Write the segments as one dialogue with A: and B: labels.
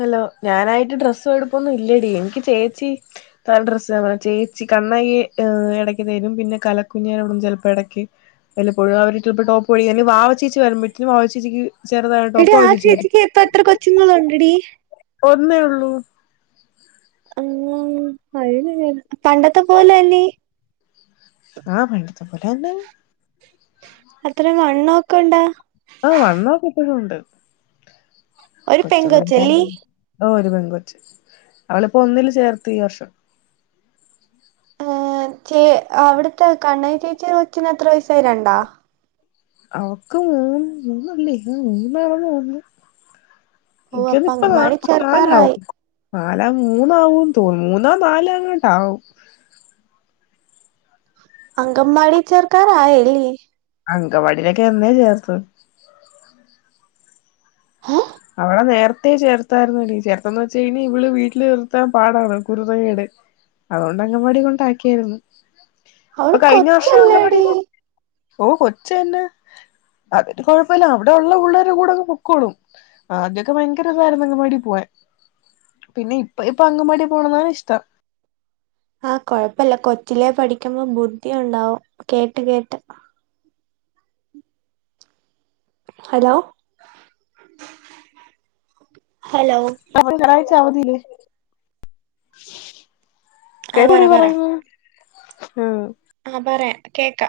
A: Hello ഞാനായിട്ട് dress എടുപ്പൊന്നും ഇല്ലടി എനിക്ക് ചേച്ചി നല്ല ഡ്രസ്സ് പറഞ്ഞ ചേച്ചി കണ്ണകി ഇടയ്ക്ക് തരും പിന്നെ കലക്കുഞ്ഞനോടും ചിലപ്പോ ഇടയ്ക്ക് വല്ലപ്പോഴും അവര് ചിലപ്പോ ടോപ്പ് വെടിക്കാൻ അല്ലെങ്കിൽ വാവ ചേച്ചി വരുമ്പഴുത്തേനും വാവ ചേച്ചിക്ക് ചെറുതായ
B: എടി
A: ടോപ് വാവ
B: ആ
A: ചേച്ചി തരും
B: ചേച്ചിക്ക് ഇപ്പ എത്ര കൊച്ചുങ്ങളുണ്ടെടി
A: ഒന്നേ ഉള്ളൂ
B: അയ്യേ അയ്നിനി എ പണ്ടത്തെ പോല അല്ലി
A: ആ പണ്ടത്തെ പോലെ തന്നെ
B: അത്രയും വണ്ണ വെക്ക ഉണ്ടാ?
A: ആ വണ്ണമൊക്കെ ഇപ്പഴുണ്ട്
B: ഒരു പെങ്കോച്ചല്ലി
A: ഓ ഒരു പെൺകൊച്ച് അവളിപ്പോ ഒന്നില് ചേർത്തീവർഷം
B: ആ ചേ അവിടുത്തെ കണ്ണകി ചേച്ചി കൊച്ചിന് എത്ര വയസായി രണ്ടാ
A: അവക്ക് മൂന്ന് മൂന്നല്ലേ ഹൊ മൂന്നാണന്ന് തോന്നുന്നു.
B: ഓ അപ്പൊ
A: ഇൻകതിപ്പോ ന
B: അങ്കൻവാടി
A: നാലാവും
B: ചേർക്കാറായി
A: നാലാ മൂന്നാവു തോന്നുന്നു. മൂന്നാ നാലാ എങ്ങാണ്ടാവും
B: അംഗവാടി ചേർക്കാറായല്ലേ?
A: അംഗവാടിയിലൊക്കെ എന്നേ ചേർത്തു
B: ഹേ
A: അവളെ നേരത്തെേ ചേർത്തായിരുന്നടി ചേർത്തന്ന് വെച്ച് ഇനി ഇവള് വീട്ടില് നിർത്താൻ പാടാണ് കുരുതകേട് അതുകൊണ്ട് അംഗവാടി കൊണ്ട് ആക്കിയാരുന്നു
B: അവള് കൊച്ചല്ലേടി?
A: ഓ കൊച്ചന്നെ അതിന് കൊഴപ്പല്ല അവിടെ ഉള്ള പിള്ളേരുടെ കൂടെ ഒക്കെ പൊക്കോളും. ആദ്യൊക്കെ ഭയങ്കരതായിരുന്നു അങ്കവാടി പോവാൻ പിന്നെ ഇപ്പ ഇപ്പൊ അങ്കൻവാടി പോണന്നാണ് ഇഷ്ടം.
B: ആകൊഴപ്പല്ല കൊച്ചിലേ പഠിക്കുമ്പോ ബുദ്ധി ഒണ്ടാവും കേട്ട് കേട്ട് ഹലോ ഹലോ
A: അപ്പൊ [unintelligible] അവധിയില്ലേ?
B: ആഹ്
A: കേട്ടോടിപറയുന്നത്. ഉം
B: ആ പറേ കേക്ക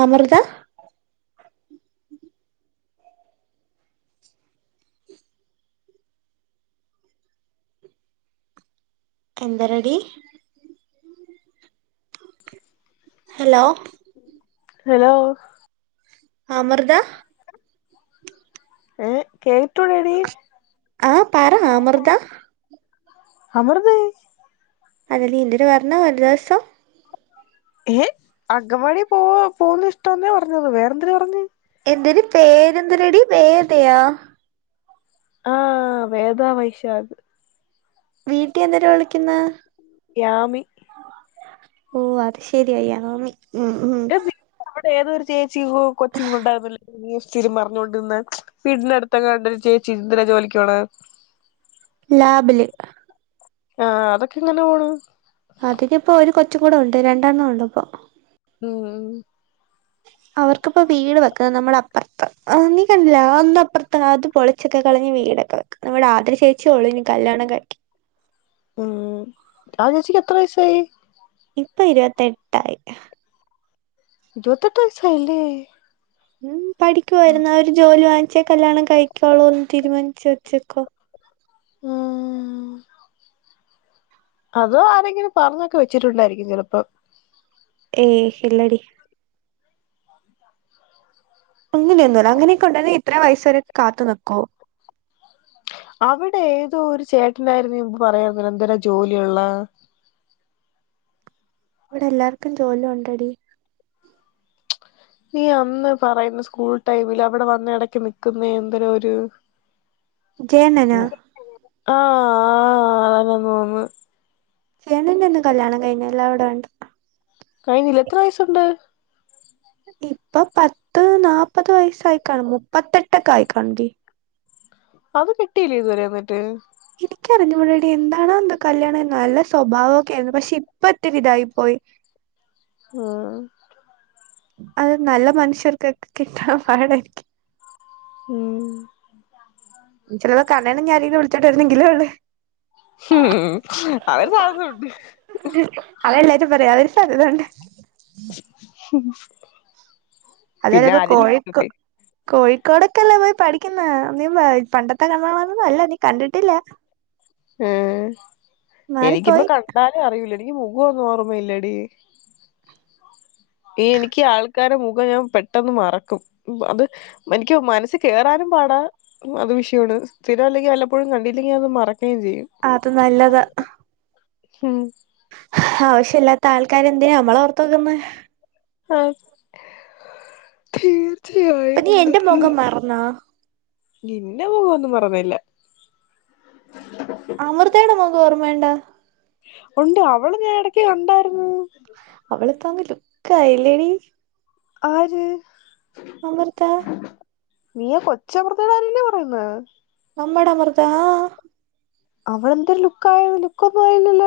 B: അമൃത എന്തരെടി ഹലോ
A: ഹലോ
B: അമൃത
A: ഏ കേട്ടൂടെടി
B: ആ പറഅമൃത
A: അമൃതയേ
B: അല്ലടി ന്റൊരു [unintelligible] ദിവസം
A: ഏ അങ്കവാടി പോവ പോകുന്ന ഇഷ്ടംന്നേ പറഞ്ഞത് വേറെന്തിര് പറഞ്ഞത്.
B: എന്തിര് പേരെന്തിരടി വേദയോ?
A: ആ വേദ വൈശാഖ്
B: വീട്ടിൽ എന്തിര് വിളിക്കുന്നു
A: യാമി
B: ഓ അത് ശെരിയ. യാമി ഉം ഉം
A: ഏതോരു ചേ ച്ചി കു കൊച്ചിങ്ങോട്ടാണല്ലോ തിരിമറിഞ്ഞൊണ്ടിരന്ന് വീടിനടുത്തങ്ങാണ്ടൊരു ചേചിന്തര ജോലിക്കോണ
B: ലാബില്
A: ആ അതൊക്കെങ്ങനെ പോണ
B: അതൊക്ക ഇപ്പൊ ഒരു കൊ മ കൂടെ ഉണ്ട് രണ്ടെണ്ണം ഉണ്ടണ്ട് അപ്പൊ
A: ഉ ഉ
B: അവർക്കിപ്പോ വീട് വെക്കുന്നത് നമ്മള അപ്പുറത്തം നീ കണ്ടില്ല അന്ന്പ്പുറത്തം അത് പൊളിച്ചൊക്കെ കളഞ്ഞഞ് വീടൊക്കെ വെക്കും നമ്മടെ ആദ്ര ചേച്ചി ഒളിഞ്ഞു കല്യാണം കഴിക്കും
A: ഉം ആ ചേച്ചിക്ക് എത്ര വയസ്സായി
B: ഇപ്പൊ ഇരുപത്തെ എട്ടായി
A: ഇരുപത്തെട്ട് വയസ്സായില്ലേ
B: ഉം പഠിക്കുവായിരുന്ന അവർ ജോലി വാങ്ങി ഉച്ചേ കല്യാണം കഴിക്കുള്ളോ എന്ന് തീരുമാനിച്ചു വെച്ചേക്കോ
A: ആഹ അതോ ആരെങ്കിലും പറഞ്ഞൊക്കെ വെച്ചിട്ടുണ്ടായിരിക്കും ചിലപ്പോ
B: ഏയ് ഇല്ലടി അങ്ങനെയൊന്നുമല്ല അങ്ങനെയൊക്കെ ഉണ്ട ഇത്ര വയസ വരക്കെ കാത്തു നിക്കുവോ
A: അവിടെ ഏതോ ഒരു ചേട്ടനായിരുന്നു നുമ്പ് പറയാ പിന്നെ എന്തേരാ ജോലിയുള്ള
B: ഇവിടെ എല്ലാർക്കും ജോലി ഉണ്ടടി
A: നീ അന്ന് പറയുന്ന സ്കൂൾ ടൈമിൽ അവിടെ വന്ന ഇടക്ക് നിക്കുന്ന എന്തല ഒരു
B: ജയണ്ണനോ
A: ആഹ ആ അതന്ന തോന്ന്
B: ച്യന്ന ഒന്ന് കല്ല്യാണം കഴിഞ്ഞ എല്ലാം അവിടെ വേണ്ട
A: കഴിഞ്ഞില്ലേ എത്ര വയസുണ്ട്
B: ഇപ്പൊ പത്ത് നാപ്പ മുപ്പത് വയസ്സായിക്കണം മുപ്പത്തെട്ട് ഇട്ട കായ്ക്കാണ്ടി
A: അത് കിട്ടിലേ ഇതുവരെ വന്നിട്ട്
B: എനിക്കറിഞ്ഞുകൂടടി എന്താണോ എന്താ കല്യാണം നല്ല സ്വഭാവം ഒക്കെ ആയിരുന്നു പക്ഷെ ഇപ്പത്തെ ഇതായി പോയി
A: ആഹ
B: അത് നല്ല മനുഷ്യർക്കൊക്കെ കിട്ടാൻ പാടായിരിക്കും
A: ഉ്മ
B: ചിലത് കണാണ് ഞാ വിളിച്ചിട്ടായിരുന്നെങ്കിലുംള്ള
A: ഉ അവതരു സാധനംണ്ട്
B: അരി തണ്ട്
A: ഉ
B: അതല്ല അപ്പൊ കോഴക്ക്
A: കിട്ടട്ടെ
B: കോഴിക്കോടൊക്കെല്ലേ പോയി പഠിക്കുന്ന നീ പണ്ടത്തെ കമൊന്നും അല്ല നീ കണ്ടിട്ടില്ല
A: ഉ എനിക്കിപ്പ
B: മാറിപ്പോയി
A: കണ്ടാലും അറിയില എനിക്ക് മുഖംഒന്നും ഓർമ്മ ഇല്ലടി ഈ എനിക്ക് ആൾക്കാരടെ മുഖം ഞാൻ പെട്ടെന്ന് മറക്കും അത് എനിക്ക് മനസ്സ് കേറാനും പാടാ അത് വിഷയമാണ് സ്ഥിരം അല്ലെങ്കിൽ വല്ലപ്പോഴും കണ്ടില്ലെങ്കിൽ അത് മറക്ക
B: അത് നല്ലതാ
A: ഹും
B: ആവശ്യല്ലാതെ ആൾക്കാരെന്തിനാ നമ്മളോർത്തോണ്ടിരിക്കുന്നെ
A: [unintelligible]
B: അപ്പോനീ എന്റെ മുഖം മറന്നോ
A: നിന്നെ മുഖ്യൊന്നും മറന്നില്ല
B: വേണ്ട
A: ഉണ്ട് അവളെ ഞാൻ ഇടക്ക് കണ്ടാരുന്നു
B: അവിളിപ്പോ അങ്ങ് ലുക്ക്‌ ആയി അല്ലേടി
A: ആര്
B: അമൃത
A: നീയാ കൊച്ച് അമൃതയുടെ കാര്യല്ലേ പറയുന്നത്
B: നമ്മടെ അമൃത
A: അവളെന്ത്‌ ലുക്കായി ലുക്ക് പോയില്ലല്ലോ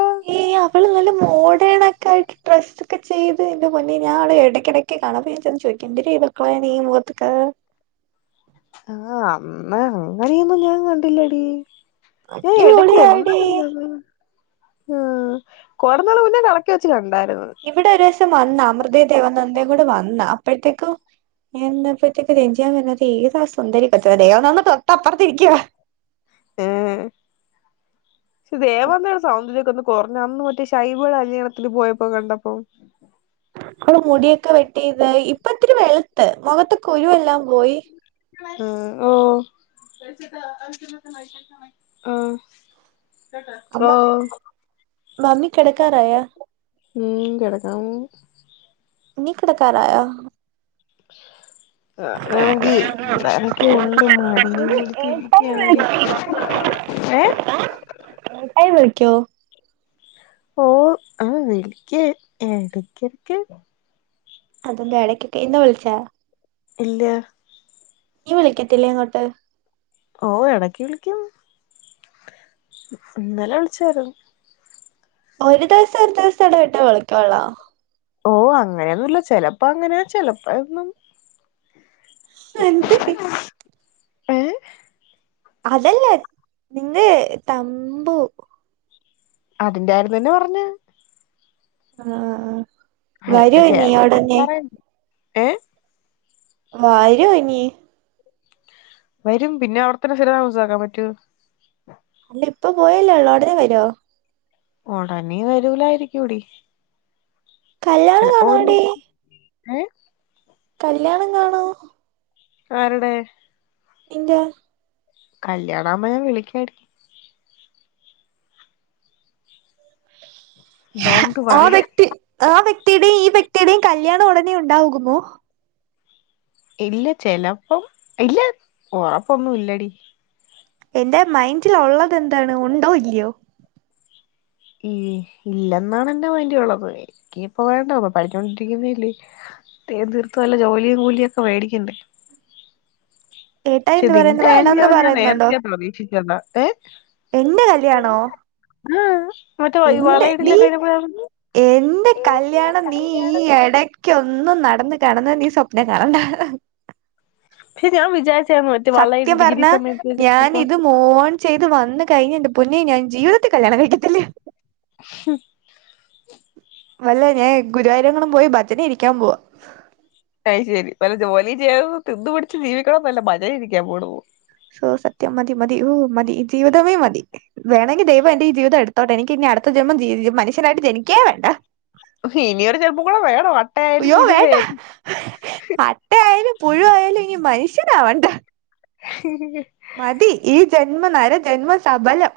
B: അവൾ നല്ല മോഡേൺ ഒക്കെ ആയിട്ട് ഡ്രസ്സൊക്കെ ചെയ്ത് എന്റെ പൊന്നേ ഞാൻ ഓളെ ഇടയ്ക്കിടക്കക്ക് കാണുമ്പോ ചോദിക്ക [unintelligible] ഈ മുഖത്തക്ക
A: ആ അന്ന് അങ്ങനെയൊന്നും ഞാൻ കണ്ടില്ലടി നീ ഇടക്ക് എന്താ
B: അടിപൊളിയാടി
A: പറയണത് ആ കൊറന്നാള് മുന്നേ കടക്കെ വെച്ച് കണ്ടാ
B: ഇവിടെ ഒരീസം വന്ന് അ [unintelligible] നന്ദയും കൂടെ വന്ന അപ്പോഴത്തേക്കും [unintelligible] റേഞ്ചിയാൻ വ ത ഈതാ സുന്ദരിക്കത്ത ദേവന്ദ തൊട്ടപ്പുറത്ത ഇരിക്ക
A: എഏ ദേവന്ന് [unintelligible] കൊറഞ്ഞ അന്ന് മറ്റേ ശഷൈബള് കല്യാണത്തില്ൽ പോയപ്പോ കണ്ടപ്പോ
B: അ മുടിയൊക്കെ വെട്ടിയത് ഇപ്പ ഇത്തിരി വെളുത്ത് മുഖത്തൊക്കെ കുരുെല്ലാം പോയി
A: ആ ഓ ആ
B: അമ്മ മാമി കിടക്കാറായാ
A: മ് കടക്കാൻ പോവും
B: നി കിടക്കാറായോ
A: ആ അതാണെങ്കിൽ ഉണ്ട് മടിയും കൂടിത്തിരിരിക്കടി ഏ
B: ക്യു
A: ഓ ആ വിളിക്ക എടക്കടക്ക്
B: അതെന്താ എടയ്ക്കൊക്കെ എന്താ വിളിച്ചാ
A: ഇല്ല
B: നീ വിളിക്കത്തില്ലേ ഇങ്ങോട്ട്
A: ഓ എടക്ക് വിളിക്കും ഇന്നലെ വിളിചായിരുന്നു
B: ഒരു ദിവസം ഒരു ദിവസം ഇട വട്ടോ വിളിക്കള്ളോ
A: ഓ അങ്ങനെയന്നല്ല ചെിലപ്പോ അങ്ങനെയ ചെിലപ്പോന്നും
B: എന്തടി
A: [unintelligible] പ
B: അതല്ലേ നിന്റെ തമ്പു
A: അതിന്റെ ആര് തന്നെ പറഞ്ഞ
B: ആഹ
A: ഹ ചേട്ടന്റെ [unintelligible] ഏ
B: വരോനീ
A: വരും പിന്നെ അവിടതന്നെ സ്ഥിര താമസാക്കാൻ പറ്റോ
B: അല്ല ഇപ്പ പോയല്ലേള്ളൂ ഉടനെ വരുമോ
A: ഉടനെ വരൂലാരിക്കൂടി.
B: കല്യാണം കാണുവോടി
A: ഉം
B: കല്യാണം കാണുവോ?
A: ആരുടെ
B: നിന്റെ
A: കല്യാണമാകുമ്പോ ഞാൻ വിളിക്കാടി ഡോണ്ട്
B: ആ
A: വറി
B: വ്യക്തി ആ വ്യക്തിയുടെയും ഈ വ്യക്തിയുടെയും കല്യാണം ഉടനെ ഉണ്ടാകുമോ
A: ഇല്ല ചെലപ്പം ഇല്ല ഉറപ്പൊന്നും ഇല്ലടി.
B: എന്റെ മൈൻഡിലുള്ളതെന്താണ് ഉണ്ടോ ഇല്ലയോ?
A: ഇ ഇല്ലെന്നാണ് എന്റെ മൈൻഡിലുള്ളത് എനി ഇപ്പൊ വേണ്ട അപ്പ പഠിച്ചോണ്ടിരിക്കുന്നല്ലെ [unintelligible] തീർത്ത് വല്ല ജോലിയും കൂലിയൊക്കെ മേടിക്കണ്ടേ.
B: ഏട്ടായി
A: പക്ഷെ
B: എന്ത് പറയുന്നു
A: നിന്റെ
B: വേണന്ന്
A: കല്യാണം ഞാൻ
B: പറയുന്നുണ്ടോ
A: നേരത്തെ പ്രതീക്ഷിച്ചത ഏ
B: എന്റെ
A: ഉം
B: കല്യാണോ എന്റെ നീ എന്റെ
A: എന്റെ
B: കല്യാണം നീ ഈ
A: കല്യാണം നീ
B: ഇടക്കൊ ന്നും നടന്ന് കാണൂന്ന് നീ സ്വപ്ന കാണണ്ട.
A: ഫ വിജാരി
B: സത്യം പറഞ്ഞാ ഞാൻ ഇത് മോൺ ചെയ്ത് വന്ന് കഴിഞ്ഞ് എന്റെ പൊന്നെ ഞാൻ ജീവിതത്തി കല്യാണം കഴക്കത്തില്ല.
A: ഉം
B: അല്ല ഞാൻ ഗുരുവായൂരെങ്ങാനും പോയി ഭജന ഇരിക്കാൻ പോവാ.
A: അത് ശരി വല്ല ജോലി ചെയ്ത് തിന്നു കുടിച്ചു ജീവിക്കണോനല്ല ഭജന ഇരിക്കാൻ പോണു.
B: സോ സത്യം മതി മതി ഓ മതി ജീവിതമേ മതി വേണമെങ്കിൽ ദൈവം എന്റെ ഈ ജീവിതം എടുത്തോട്ടെ എനിക്ക് ഇനി അടുത്ത ജന്മം മനുഷ്യനായിട്ട് ജനിക്കേ വേണ്ട.
A: ഇനിയരു ജന്മം കൂടെ വേണോ അട്ടയായാലും
B: അയ്യോ വേണ്ട
A: മുഴുവായിരും
B: അട്ടയായാലും പുഴുവായാലും ഇനി മനുഷ്യനാവണ്ട.
A: ഉ
B: മതി ഈ ജന്മനര ജന്മസഫലം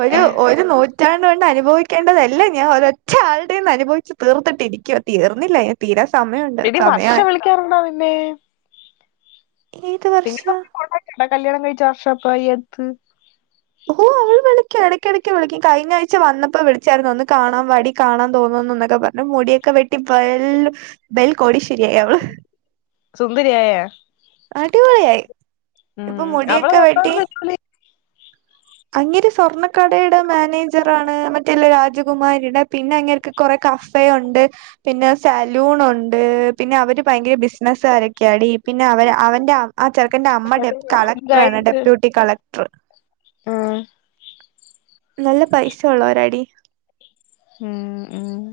B: ഒരു ഒരു നൂറ്റാ ണ്ട്കൊണ്ട് അനുഭവിക്കേണ്ടതെല്ലാം ഞാൻ ഒരൊറ്റ ആളുടേന്ന് അനുഭവിച്ച് തീർത്തിട്ടിരിക്കുവാ തീർന്നില്ല ഇനി തീരാ സമയമുണ്ട്
A: എടി വർഷ
B: സമയമായി
A: വിളിക്കാറുണ്ടൊ നിന്നെ
B: ഏത്
A: നിങ്ങള്
B: വർഷാ
A: തമ്മിൽ കോണ്ടാക്ട് ഉണ്ടാ കല്യാണം കഴിച്ച വർഷം അപ്പ ഏത്
B: ഓ അവള് വിളിക്കും ഇടക്കടയ്ക്ക് വിളിക്കും കഴിഞ്ഞ ആഴ്ച വന്നപ്പോ വിളിച്ചായിരുന്നു ഒന്ന് കാണാൻ വാടി കാണാൻ തോന്നുന്നുന്നൊക്കെ പറഞ്ഞു മുടിയൊക്കെ വെട്ടി വെൽ ബെൽകോടിശ്വ
A: സുന്ദരിയായൊ
B: അടിപൊളിയായി
A: ഉം
B: ഇപ്പൊ
A: അവളെ
B: മുടിയൊക്കെ
A: വർത്താ
B: വെട്ടി
A: [unintelligible]
B: അങ്ങേര് സ്വർണ്ണക്കടേ ട്ട് മാനേജറാണ് മറ്റെല്ലേ രാ രജകുമാരിടെ പിന്നെ അങ്ങേർക്ക് കൊറേ കഫേ ഉണ്ട് പിന്നെ സലൂൺ ഉണ്ട് പിന്നെ അവര് ഭയങ്കര ബിസിനസാര ക്ക്യാടീ പിന്നെ അവര് അവന്റെ അ ആ ചെറുക്കന്റെ അമ്മ ഡെബ് കളക്ടറാണ് ഡെപ്യൂട്ടി കളക്
A: ആ
B: നല്ല പൈസ ഉള്ളോരാടീ.
A: ഉം, ഉം.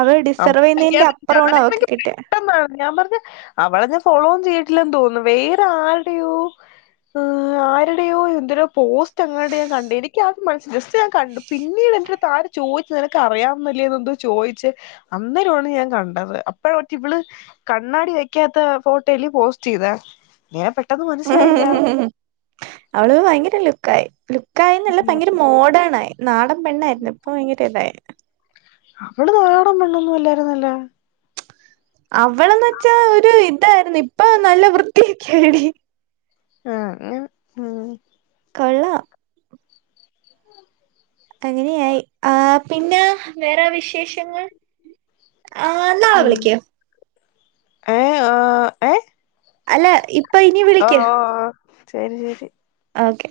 B: അവള് ഡിസർവ് ചെയ്യുന്നതിന്റെ അപ്പുറമാണ്
A: ഞാനക്കെ
B: അവക്ക്
A: പിന്നെ
B: കിട്ടിയെ
A: പെട്ടന്നാണ് ഞാൻ പറഞ്ഞ് അവളെ ഞാൻ ഫോളോവും ചെയ് റ്റില്ലന്ന് തോന്നുന്നു വേറെ ആരുടെയോ ഏഹ് ആരുടെയോ എന്തൊരോ പോസ്റ്റ് എങ്ങാണ്ട് ഞാൻ കൺ എനിക്കാത് മനസ്സ് ജസ്റ്റ് ഞാൻ കണ്ടു പിന്നീട് എന്റൊരു താര ചോയിച്ചത് നിനക്ക് അറിയാവന്നല്ലേന്ന് എന്തോ ചോയിച്ച് അന്നേരവാണ് ഞാൻ കണ്ടത് അപ്പോഴറ്റ ഇവള് കണ്ണാടി വെക്കാത്ത ഫോട്ടോ എല്ലേ പോസ്റ്റ് ചെയ്ത് ഞാൻ പെ
B: അവള് ഭയങ്കരം ലുക്ക് ആയി പ്‌ലു ക്കായന്നല്ല
A: ഉം
B: ഭയങ്കര മോഡേൺ ആയി നാടം പെണ്ണായിരുന്നു ഇപ്പൊ ഭയങ്കര ഇതായി
A: അവള് നാടന്നുല്ല ആല്ലായിരുന്നല്ലോ
B: അവളന്ന് വെച്ചാ ഒരു ഇതായിരുന്നു ഇപ്പൊ നല്ല വൃത്തിയൊക്കെ ആയടി
A: ആ അങ്ങനെ ഉം
B: കൊള്ളാം അങ്ങനെയായി ആ പിന്നെ വേറെ വിശേഷങ്ങൾ ആ ന്നാ വിളിക്ക്
A: ഏ ആ എ
B: അല്ല ഇപ്പൊ ഇനി വിളിക്ക്
A: ഓഹ് ശരി ശരി
B: ഓക്കെ